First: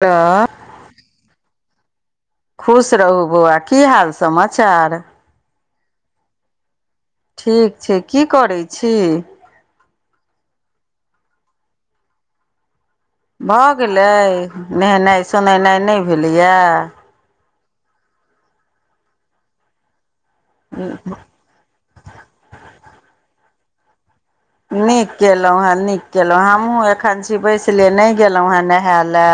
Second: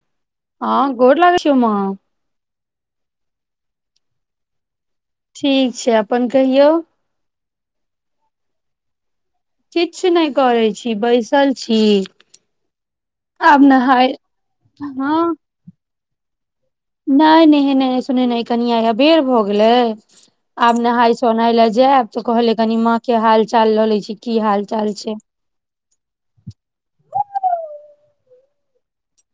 त हँ गोर लगै छियौ मां खुश रहू बौआ, की हाल समाचार। ठीक छै अपन कहियौ। ठीक छै, की करै छी? किछु नहि करै छी, बैसल छी। भ आब गेलै, नहाय नहेनाइ सोनेनाइ नहि भेलैए। नै नहेनाइ, सुनेनाइ कने आइ अबेर भ गेलै आब नहाय सोनाय ले जैब त कहलियै कनि माँ के हाल चाल ल लै छी। की हाल चाल नीक छै केलहुँ हे नीक केलहुँँ, हमहूँ एखैन छी बैसले नहि गेलहुँ हैं नहाय ले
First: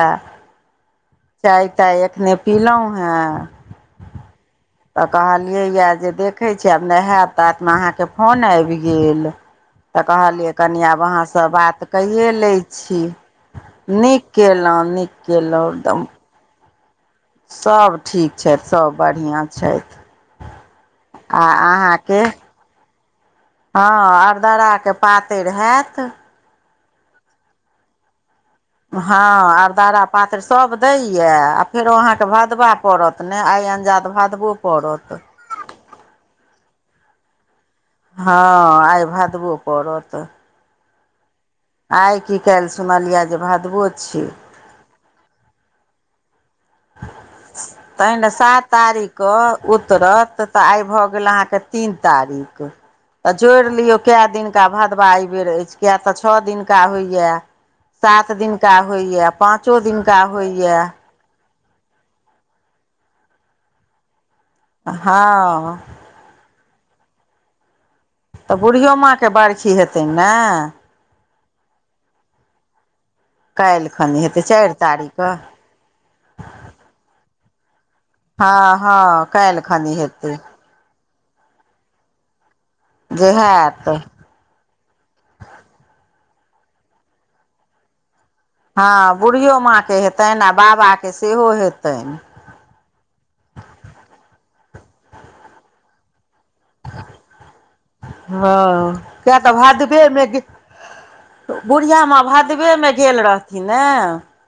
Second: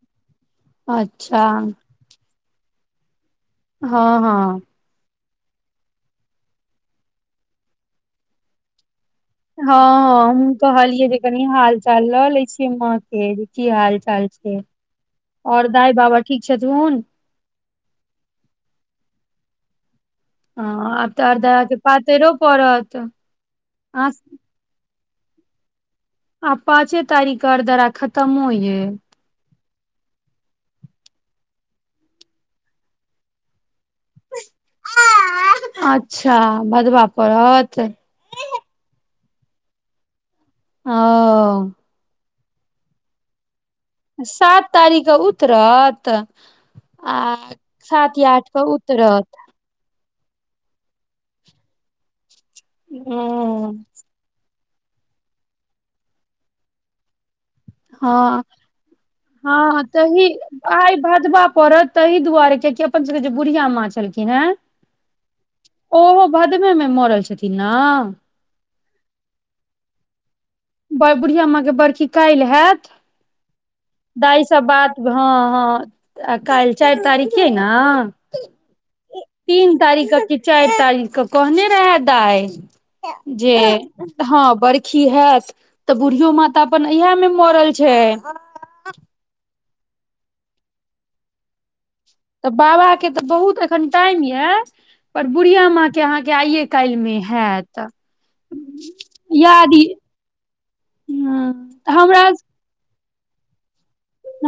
अच्छा। चाय हँ ताय एखने पीलहुँ हें। हँ हँ। त कहलियैए जे देखैत छिय आब नहायब ताबतमे अहाँके फोन आबि गेल। हँ तऽ हम कहलियै कनि आब कहलियै जे कनि अहाँसँ हाल बात चाल ल कैए लै लैत छियैन माँ छी के की हाल नीक चाल छै, केलहुँ नीक ओर दाइ बाबा ठीक छथुन। सब ठीक छथि सब बढ़िया छथि। हँ आब त आ अरदारा के अहाँके पातैरो पड़त। अहाँ हँ अरदराके पातरि हैत। आ पाँचे तारीख के अरदरा खतम होइ है। हँ आरदारा पातैर सब दैये आ फेरो अहाँके भदबा पड़त। त नहि आइ अन्जाद भादबो पड़त। अच्छा भदबा पड़त। हँ आइ भदबो पड़त। हुं। आइ की काल्हि सुनलयियैये जे भादवो सात तारीखके उतरत आ सात तखन या आठ के उतरत। तारीखके उतरत त आइ भ गेल अहाँके तीन तारीख त जोड़ि हँ लियौ के दिन भदवा एहि बेर अछि किया त छ दिनका होइये। सात दिनका होइए पाँचो दिनका होइए। भदबा पड़त ताहि दुआरे कियकि अपन सभके जे बुढ़िया माँ छलखिन हे हँ। ओहो भदवे मे मरल छथिन ने? त बुढ़ियो माँके बारखी हेतैन ने? बुढ़िया माँके बड़खी काल्हि हैत। काल्हि खनि हेतै भाइ से चारि बात हँ तारीखके हँ आ काल्हि चारि तारिख छियै न? हँ हँ काल्हि तीन खनि तारीख क हेतै कि चार तारीख क कहने रहे दाइ जे हँ बर्खी हेयत। तऽ बूढ़ियो माता अपन इह में मरल छै। हां बुढ़ियो माँ के हेतैन, आ बाबा के सेहो हेतैन। तऽ बाबा के तऽ बहुत एखन टाइम ये पर बुढ़िया माँ के अहाँ के आइये काल्ह मे हयत हँ किया तऽ याद भादवेमे बुढ़िया माँ हमरा भादवे में गेल रहथिन ने।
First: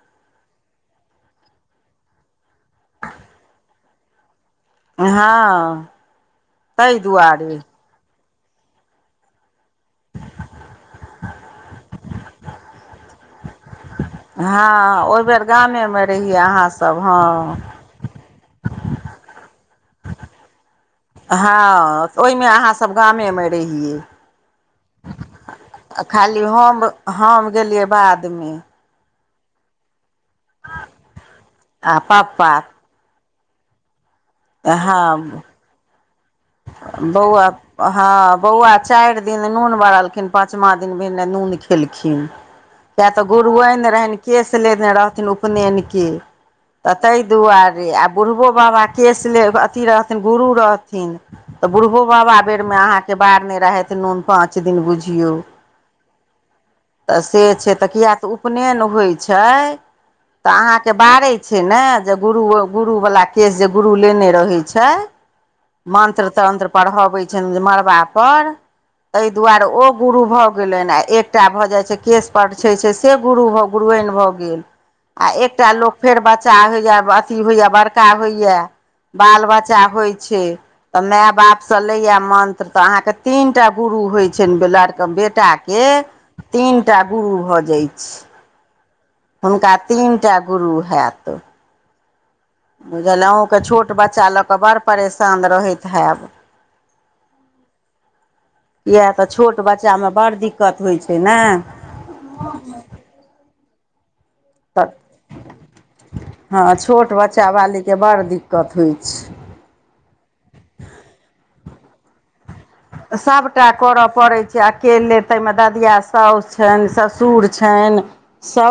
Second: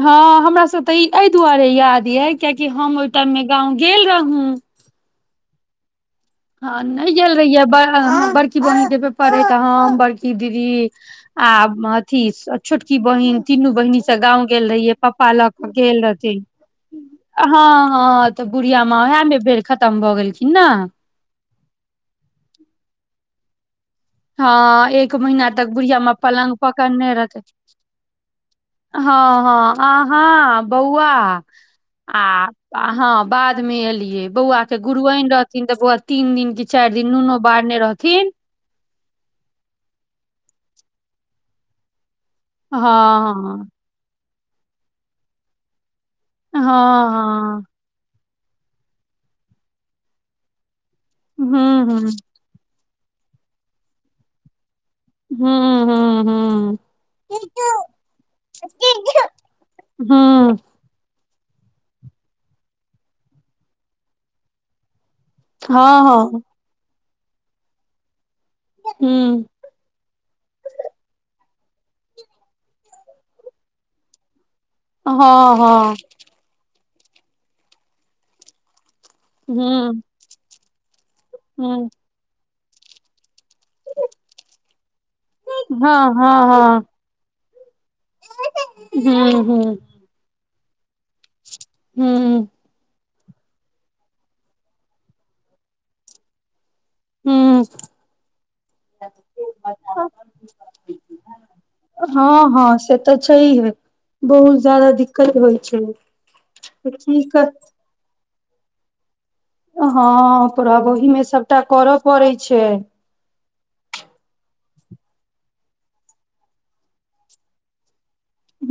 हँ हमरा सब तऽ ई एहि दुआरे याद य, कि हम त ओहि टाइम मे गाँव गेल रहूं। हां। हँ नहि गेल रहीय है बड़ी बहिन के पेपड त हम बड़की दीदी आ अथी छोटकी बहिन तीनू बहिनी सब गाँंव गेल रहियै हँ ओहि पापा बेर लऽ क गेल गामेमे रहियै रहथिन अहाँसभ हँ। हँ तऽ बुढ़िया माँ उह में बेर खतम भऽ गेलखिन न हँ तऽ ओहि में अहाँ सभ गामे‌ में रहियै। हँ एक महीना तक बुढ़िया आ मां खाली पलंग हम पकड़ने रहते। हम गेलियै बादमे हँ हँ आहां बौआ आ आ हं बाद में एलियै बौआ के हँ गुरुआन रहथिन तऽ बौआ तीन दिन चाइर दिन नुनो बौआ बारने रहथिन। हँ बौआ चाइर दिन नून बारलखिन पाँचमा दिन भेने नून खेलखिन। हँ किए तऽ हँ गुरुआयन रहनि केश लेने रहथिन उपनयन के। त हँ तहि हँ दुआरे आब बुढ़बो बाबा केश ले, अथी रहथिन गुरु रहथिन तऽ हूँ हूँ बुढ़बो बाबा बेर मे अहाँ के बार ने रहैत नून पाँच दिन बुझ हूं हूं हूं। तऽ से छै तऽ किया तऽ उपनयन होइ छै हँ तऽ अहाँके के बारै छै ने जे गुरु गुरुवला केश, जे गुरु लेने रहै छै। हँ हँ हँ मंत्र-तंत्र पढ़ाबे छैन जे मड़बा पर, ताहि हँ दुआरे ओ गुरु भऽ गेलैन, आ एकटा भऽ जाइत छै केश परछे छै से गुरु गुरुआइन भऽ गेल। आ एकटा लोक फेर बाद बच्चा होइए अथी होइए बड़का होइए बाल बच्चा होइ छै। तऽ मेए बाप स नैया मन्त्र तऽ अहाँके तीन टा गुरु होइ छैन, बेलर के बेट एकटा के तीनटा गुरु भऽ जाय छी हुनका तीन टा गुरु हेएत। हूं। बुझल अहूँके छोट बच्चा लऽ कऽ बड़ परेशान रहैत हैब। किए तऽ छोट बच्चा में बड़ दिक्कत होइ छै ने। हँ हँ से तऽ छैहे बहुत तऽ जादा दिक्कत होइ छै हँ तऽ छोट की कर बच्चा बाली के बड़ दिक्कत होइ छै। हँ पर ओहि मे सभटा कर पड़ै छै। सभटा कर पड़ैत छै, अकेले तहि मे ददिया सासु छैन ससुर छैन।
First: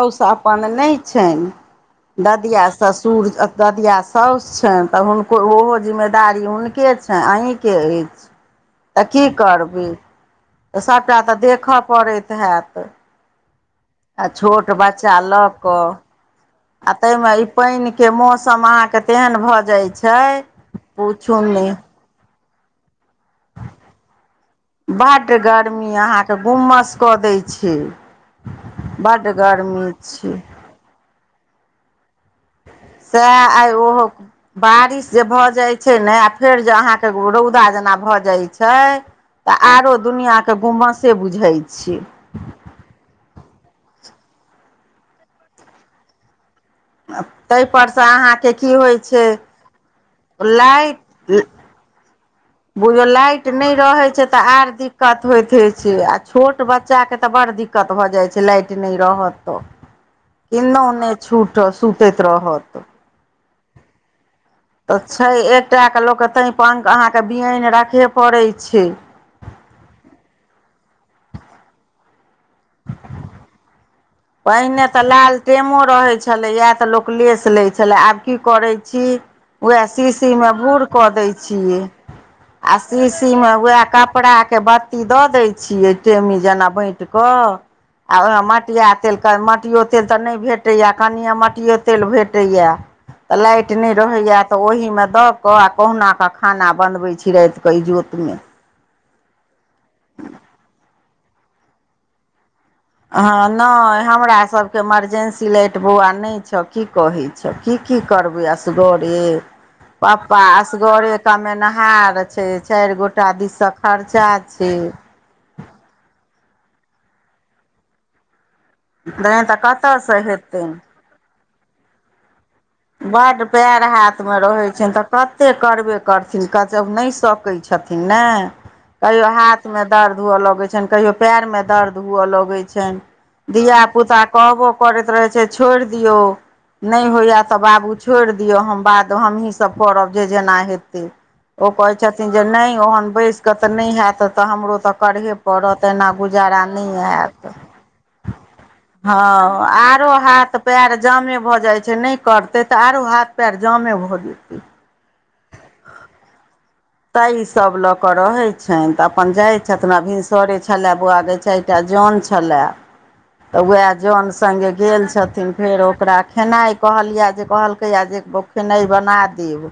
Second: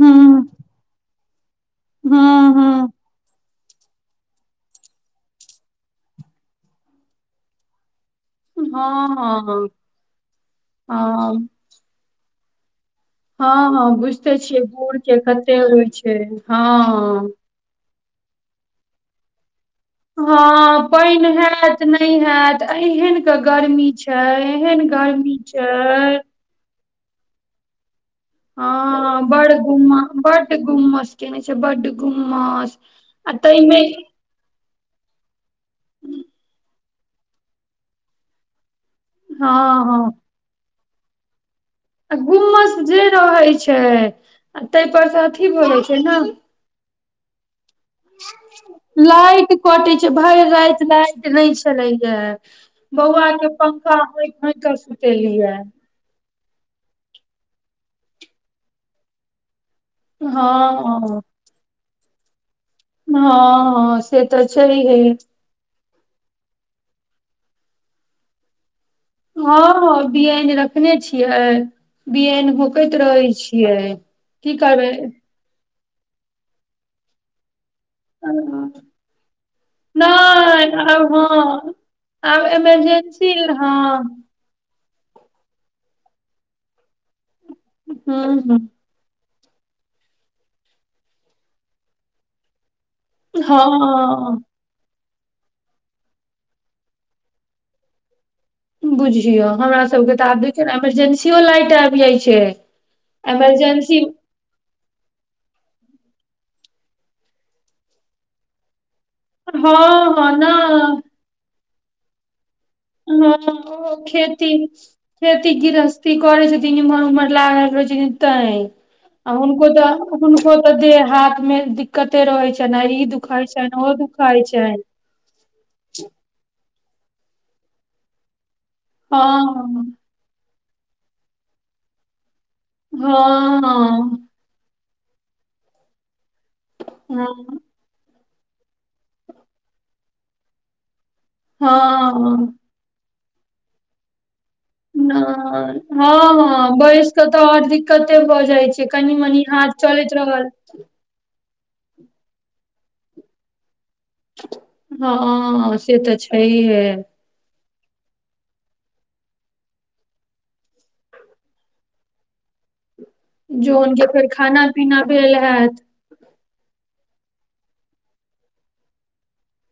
हूँ अपन नय छैन हूँ ददिआ हूँ ससुर ददिआ साउस छैन तऽ हुनको, ओहो जिम्मेदारी हुनके छैन अहींके के अएछ। तऽ हँ कि हँ करबै तऽ सभटा हँ तऽ देखऽ पड़ैत हैत। हँ हॅं आ बुझते छियै छोट बुढ़ के बच्चा लऽ कते होइ कऽ छै। आ ताहि हँ में ई पाइन के मौसम अहाँ के तेहन भऽ जाइत छै। हँ पाइन पूछू नहि हैत नै। हैत एहन क गर्मी छै एहन गर्मी छै। गुमस कऽ दै छी। हँ बड़ छै बड्ड गुमस केने छै बड्ड गुमस। आ सए आइ ताहिमे ओ। बारिश से भऽ जाइ छै, ने आ जे अहाँके रौदा जेना भऽ जाइ छै। हँ तऽ आरो हँ दुनिया के गुम्मसे बुझै छय। गुम्मस जे रहै छय, ताहि पर से अथी भ‌ जै छै न। ताहिपरसँ अहाँके की होइ छय। कटे छै भैर राति लाइट नहि छले या। बुझो लाइट नै रहैत छय, तऽ होइत आर कऽ दिक्कत सुतेलियै होयइत हो छय। से आ छोट बच्चाके तऽ बड़ दिक्कत भऽ जाइत छै लाइट नहि रहत तऽ। किनो नहि हँ छूट सुतैत रहत। न हँ। से तऽ छय। तऽ छय एकटाके लोक तैहिप अहाँके बियन राखे पड़ै छय। हँ हँ बियन रखने छियै बियन। होकैत रहै छियै। की पहिने करबै तऽ लाल टेमो रहे छले इ ते लोक लेस ले। छलै आब की करै छी उएह शीशी मे नहि बूर कऽ आब दै हँ छियै। आब आ इमरजेंसी शीशीमे उएह हँ कपड़ाके बत्ती। दऽ दै छिय टेमी जेना बैट क आ ह मटिया। तेलनि मटिओ तेल तऽ नहि भेटैए कनिए मटिओ तेल भेटैए। तऽ लाइट नहि रहैए हँ तऽ ओहिमे दऽ। कऽ कहुनाकऽ खाना बनबै छिय तऽ इजोतमे। बुझियौ हमरा सबके तऽ आब देखियौ ने इमरजेंसी लाइट आबि जाइ छय। हॅं नहि हमरा सब। इमरजेन्सी लैटबौआ नहि छह की कहै छौ की की करबै असगरे। हँ हँ पपा न असगरे कामेनाऽ। छै चारि गोटा हँ दिसँ ओ खर्चा खेती छय। खेती गृहस्थी करै छथि तमहर उमहर लागल रहै छय तऽ। आ नहि उको कतयसँ तऽ उको हेतैन तऽ दे हाथ मे। कतै रहैत छनि आ ई बड्ड दुखाइत छनि पैर ओ हाथमे दुखाइत रहै छनि। तऽ कतेक करबे करथिन कत नहि सकै छथिन ने। कहियो हाथ में हँ दर्द हुॅं लगे छनि कहियो पैर में दर्द हुॅं लगे छै। धियापुता हँ कहबो करैत रहै छै छोड़ दियौ नहि हँ होया। बाबू छोड़ दिअ हम बाद हमहीसभ करब जे जेना हेतै। ओ कहे छथिन जे हँ नहि ओहन बैस कऽ तऽ नहि हत तऽ हमरो। तऽ करहे नहि पड़त एना हँ गुजारा हँ नहि बैस कऽ तऽ हैत। आओर दिक्कते भऽ जाइ छै कनि हँ मनि हाथ आरो चलैत रहल हाथ। पयर जामे भऽ जाय छै न करते ते आरो हाथ पयर जामे भऽ जे। हँ से तऽ छै हे। ताहि सब लऽ क रहै छनि तऽ अपन जाइ छथिन भिनसरे छय बौआगे छय। एकटा जान छलै। [inaudible] तऽ उएह के फेर जन खाना सगें पीना गेल भेल छथिन, फेर हैत ओकरा खेनाइ कहलिए जे, कहलकैए जे खेनाइ बना देब।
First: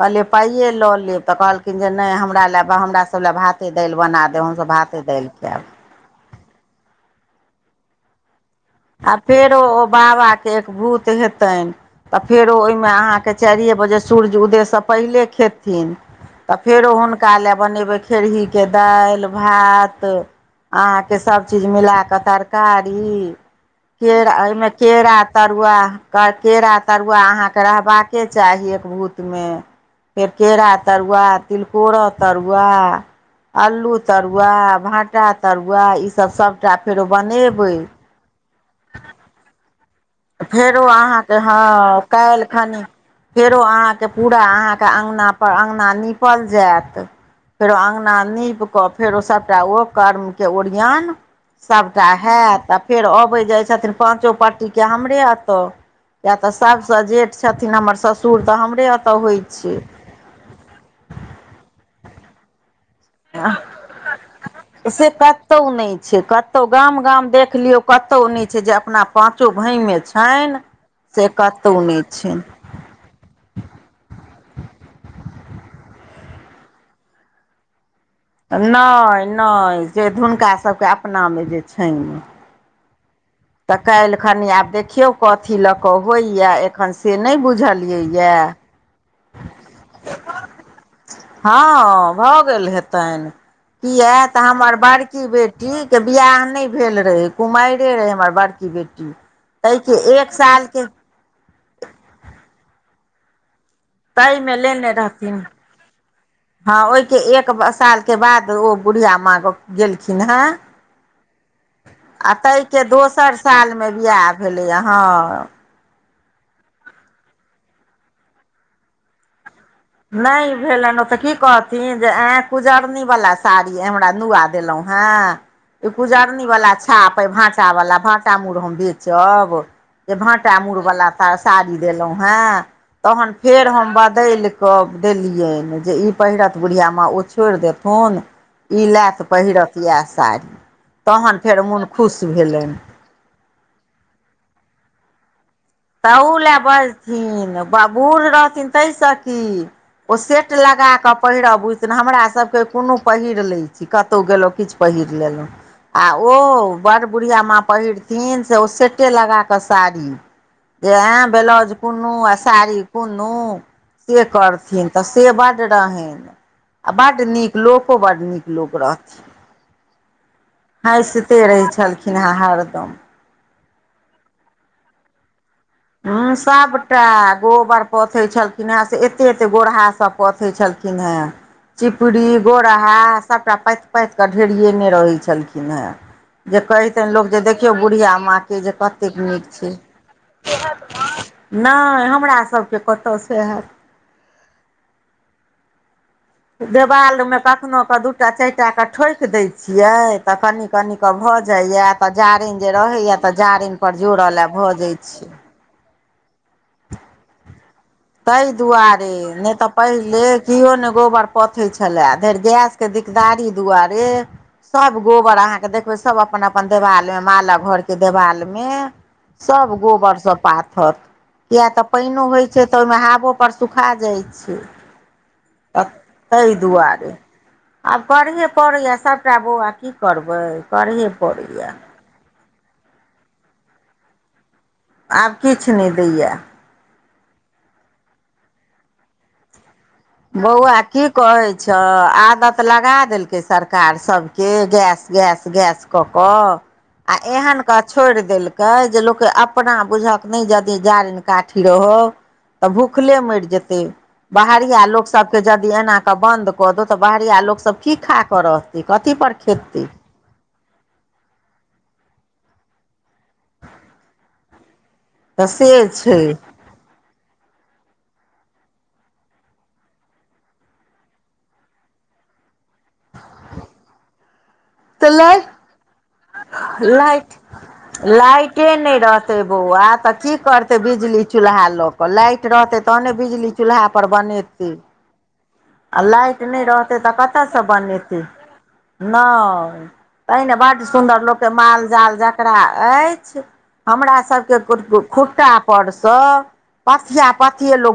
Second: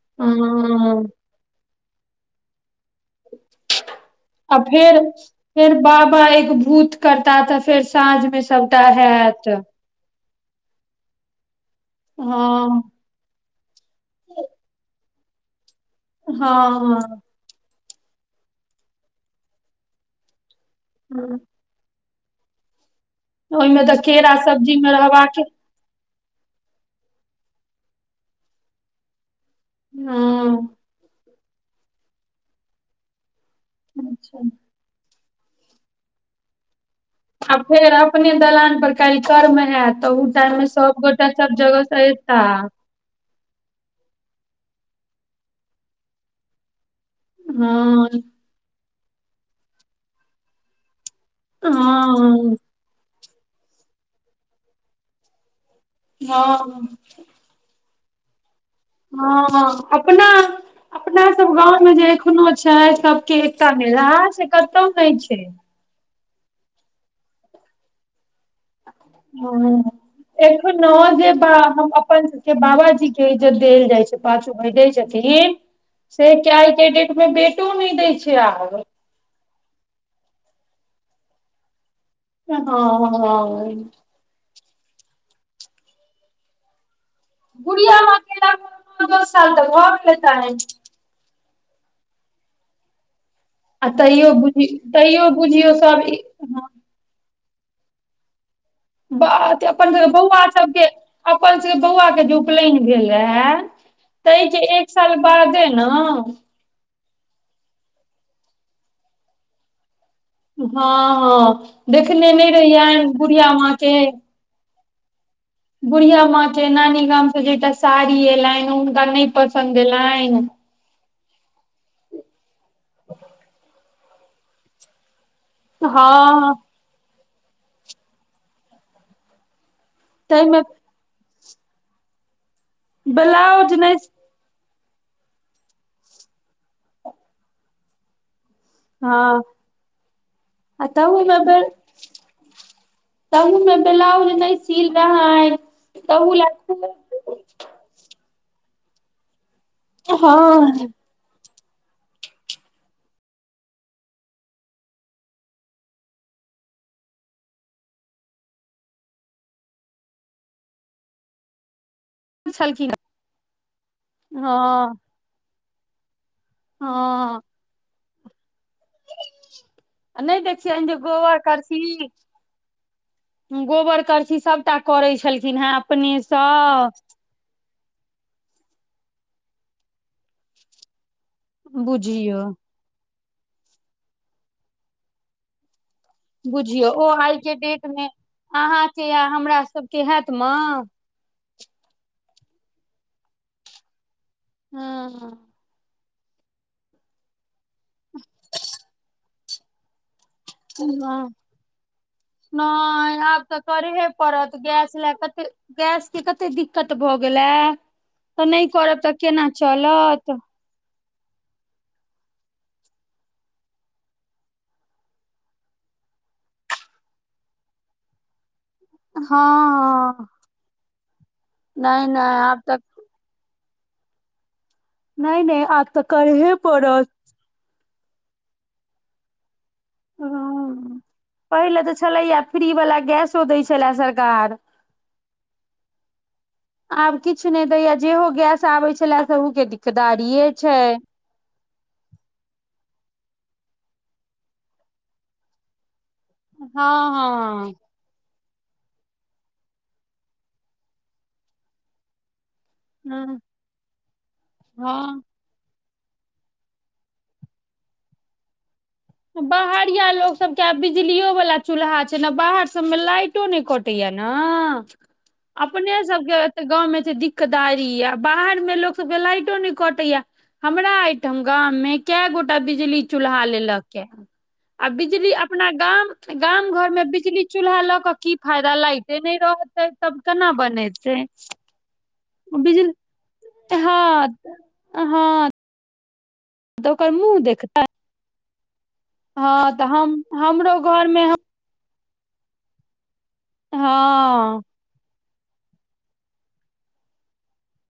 कहलियै पाइयए लऽ हँ लेब, तऽ कहलखिन जे नहि हमरा लेबऽ हमरा। सब लए भाते -दाइल बना देब, आ हमसभ फेर भाते -दाइल फेर खाइब। बाबा एक एकभूत करता ता फेर साँझ मे सब आ फेरो ओ बाबा के एकभूत हेतैन, तऽ फेरो हँ ओहिमे अहाँके। चारिये बजे सूर्य उदय से पहिले खेथिन, हँ तऽ फेरो हँ हुनका ले बनेबे। खेरही के दाइल, भात, अहाॅंके हँ, सब चीज। मिला कऽ तरकारी, ओहिमे तऽ के केरा एहिमे सब्जीमे केरा रहबाक तरुआ अह केरा तरुआ अहाँके रहबाके चाही, एकभूतमे। केरा हँ तरुआ, तिलकोर तरुआ। अलू अच्छा। तरुआ, भाँटा तरुआ, ईसभ सभटा फेरो आ बनेबै। फेर अपने दलान पर काइल कर्म हैत, तऽ ओ टाइम मे फेरो सब गोटा अहाँके सब जगह हँ से काल्हि एताह। खनि फेरो अहाँके पूरा अहाँके अंगनापर अंगना निपल जायत। फेरो हँ अंगना नीप कऽ, फेरो सभटा ओ कर्मके ओरियान। सबटा हँ हैत, आ फेर अबैत जाइ छथिन पाँचो पट्टीके, हमरे एतऽ। किया तऽ हँ सभसँ जेठ छथिन हमर ससुर तऽ हमरे ओ हँ, अपना अपना सब गाँवमे जे एखनो छै, सभ कि एकटा मिलान से कतो नहि छै। तु नहि छै, कत गाम गाम देख लियो, कतौ नय। छै जे, अपना पाँचो हँ भायमे छइन, से कतहु नहि छय। बाबा जी! के जे देल जाइ छै, पाचो भाय दै छथिन। से के आइ के डेट में, बेटो नै दय छै। आब नय, नय, से हुनकासबके अपनामे जे छनि। हँ। तऽ काल्हिखनि आब देखियौ कथी लऽ कऽ होइए, एखन से नहि बुझलियैयए। नौ दस साल त भ गेल हेतइन। हँ भऽ गेल हेतईन। आ किया तैयो तऽ बुझि हमर बड़की तैयो बुझियौ बेटी के सब बियाह नय हँ भेल रहै, कुमाइरे रहे हमर बड़की बेटी। बथ अपन ताहिके सभके एक बौआ सबके, सालके अपन सभके बौआ के जे उपनयन भेल रहे। तै ताहिमे के एक लेने साल रहथिन बादे ने। हँ, ओहि छे एक सालके बाद ओ बुढ़िया माँ के। गेलखिन हे, हँ देखने आ नहि तैइ के रहियनि दोसर बुढ़िया साल माँ मे के बियाह भेलै यै हाँ। बुढ़िया माँ के नानी गामसँ जे एकटा साड़ी एलनि, हुनका नहि पसंद एलनि। भेलाइन ओ तऽ की कहथिन, जे ओत कुजरनी वाला साड़ी। हमरा नुआ देलौ हे, ई कुजरनी हँ वाला छि। छाप, भाटा वाला, भाटा मुड़ हम बेचब, जे भाटा तहिमे मुर वाला। साड़ी देलहुॅं हेँ, तहन फेर ब्लाउज हम नहि बदइल क क देलियनि, जे ई पहिरत बुढ़िआ माँ, ओ छोइर देथुन। ई लए तऽ हँ पहिरत इएह साड़ी आ तहन फेर मोन खुश भेलनि। त में ब्लाउज नईसिल रहइन। तहुू लए बजथिन बूढ़ रहथिन ताहिसँ की। ओ सेट लगा हँ कऽ पहिरब बुझ। तेन हमरासभके कोनो पहिर लैत छी कतहु गेलहुँ किछु पहिर लेलहुँ। आ ओ बड़ बुढ़िआ माँ पहिरथिन से ओ सेटे लगाकऽ साड़ी। जे आय ब्लाउज कुनु आ साड़ी छलखिन कुनु से करथिन हँ तऽ। से बड रहनि आ बड हँ नीक लोको बड नीक लोक रहथिन। नहि देखियनि जे गोबर हँसिते रहै करसी छलखिन हेँ हरदम। गोबर करसी सभटा करैत छलखिन हेँ। ह अपनेसँ सबटा गोबर। पोथे छलखिन हे से एते एते गोरहा सब पोथे छलखिन हे चिपरी बुझियौ गोरा। आ सभटा पाथ पाथ कऽ ढेरियेने रहैत छलखिन हेँ। जे बुझियौ ओ कहितनि लोक आइ जे के देखियौ डेट बुढ़िया माँ के जे कतेक नीक छै। के हत म। नहि हमरा सबके कतऽसँ होैत। हँ ह। देवालमे कखनो क दूटा चारिटाके ठोकि दै छियै। तऽ कनि कनि क भऽ जाइया तऽ जारिन जे रहैया नहि तऽ आब जारिन पर करेहे जोड़ल ल पड़त भऽ गैस जाइत लए छी। कते गैस के कतेक दिक्कत भऽ गेलै। तऽ ताहि नहि करब तऽ दुआरे केना नहि तऽ पहिले। चलत केओ ने गोबर पोथै छलएरि गैसके दिकदारी दुआरे। सब गोबर अहाँके देखबै सब अपन अपन देवाल मे मालक घर के देवाल मे। सभ हँ गोबरसँ पाथत किया तऽ नहि नहि पाइनो होइत आब छै। तऽ हाबो पर सुखा जाइ छै। नहि नहि आब तऽ करहे ताहि पड़त। दुआरे आब करहे पड़ैए सभटा बौआ की करबै हँ करहे पड़ैए। पहिले तऽ छलैया फ्री वला गैसो दै छलै सरकार। आब किछु नहि दैए। आब किछु नहि दैया जेहो गैस आबे छलए सहू के दिक्क। बौआ ठीक। कहै छऽ आदत लगा देलकै सरकार सभके गैस गैस गैस। कऽ कऽ आ एहन हँ गर्मी। छोड़ि देलकै जे लोक अपना बुझक नहि यदि जारिन काठी रहो। तऽ भूखले हँ मरि जेते बाहरिया लोक। हँ के यदि एनाकऽ बन्द कऽ दू तऽ बाहरिआ लोकसभ की खा क रहतै। कथ प। बहरिया लोक। सबके आब बिजलियो वला चूल्हा छै ने बाहर सबमे लाइटो नहि कटेया ने। तऽ से अपने छै सबके। तऽ गाँवमे त दिक्कदारी य बाहर मे लोक सबके लाइटो नहि कटैया। हमरा ओ ठाम गाम में कै गोटा बिजली चूल्हा लेलक। आ तऽ बिजली लाइट अपना गाम। गाम घर मे लाइट बिजली चूल्हा लऽ क की लाइटे फायदा लाइटे रहतै नहि बौआ रहते तऽ तब की केना करतै बनेतै। बिजली चूल्हा लऽ कऽ लाइट रहतै बिजली तहने बिजली चूल्हा पर बनेतै। आ हँ आ लाइट नहि रहतै ओकर तऽ मुँह कतयसँ देखतै बनेतै हँ तऽ नहि हम तहिने हमरो बड सुन्दर घरमे लोक के माल जाल ज जकरा अछि हमरा हँ सबके कुर खुट्टा पर स पथिया पथिये लोक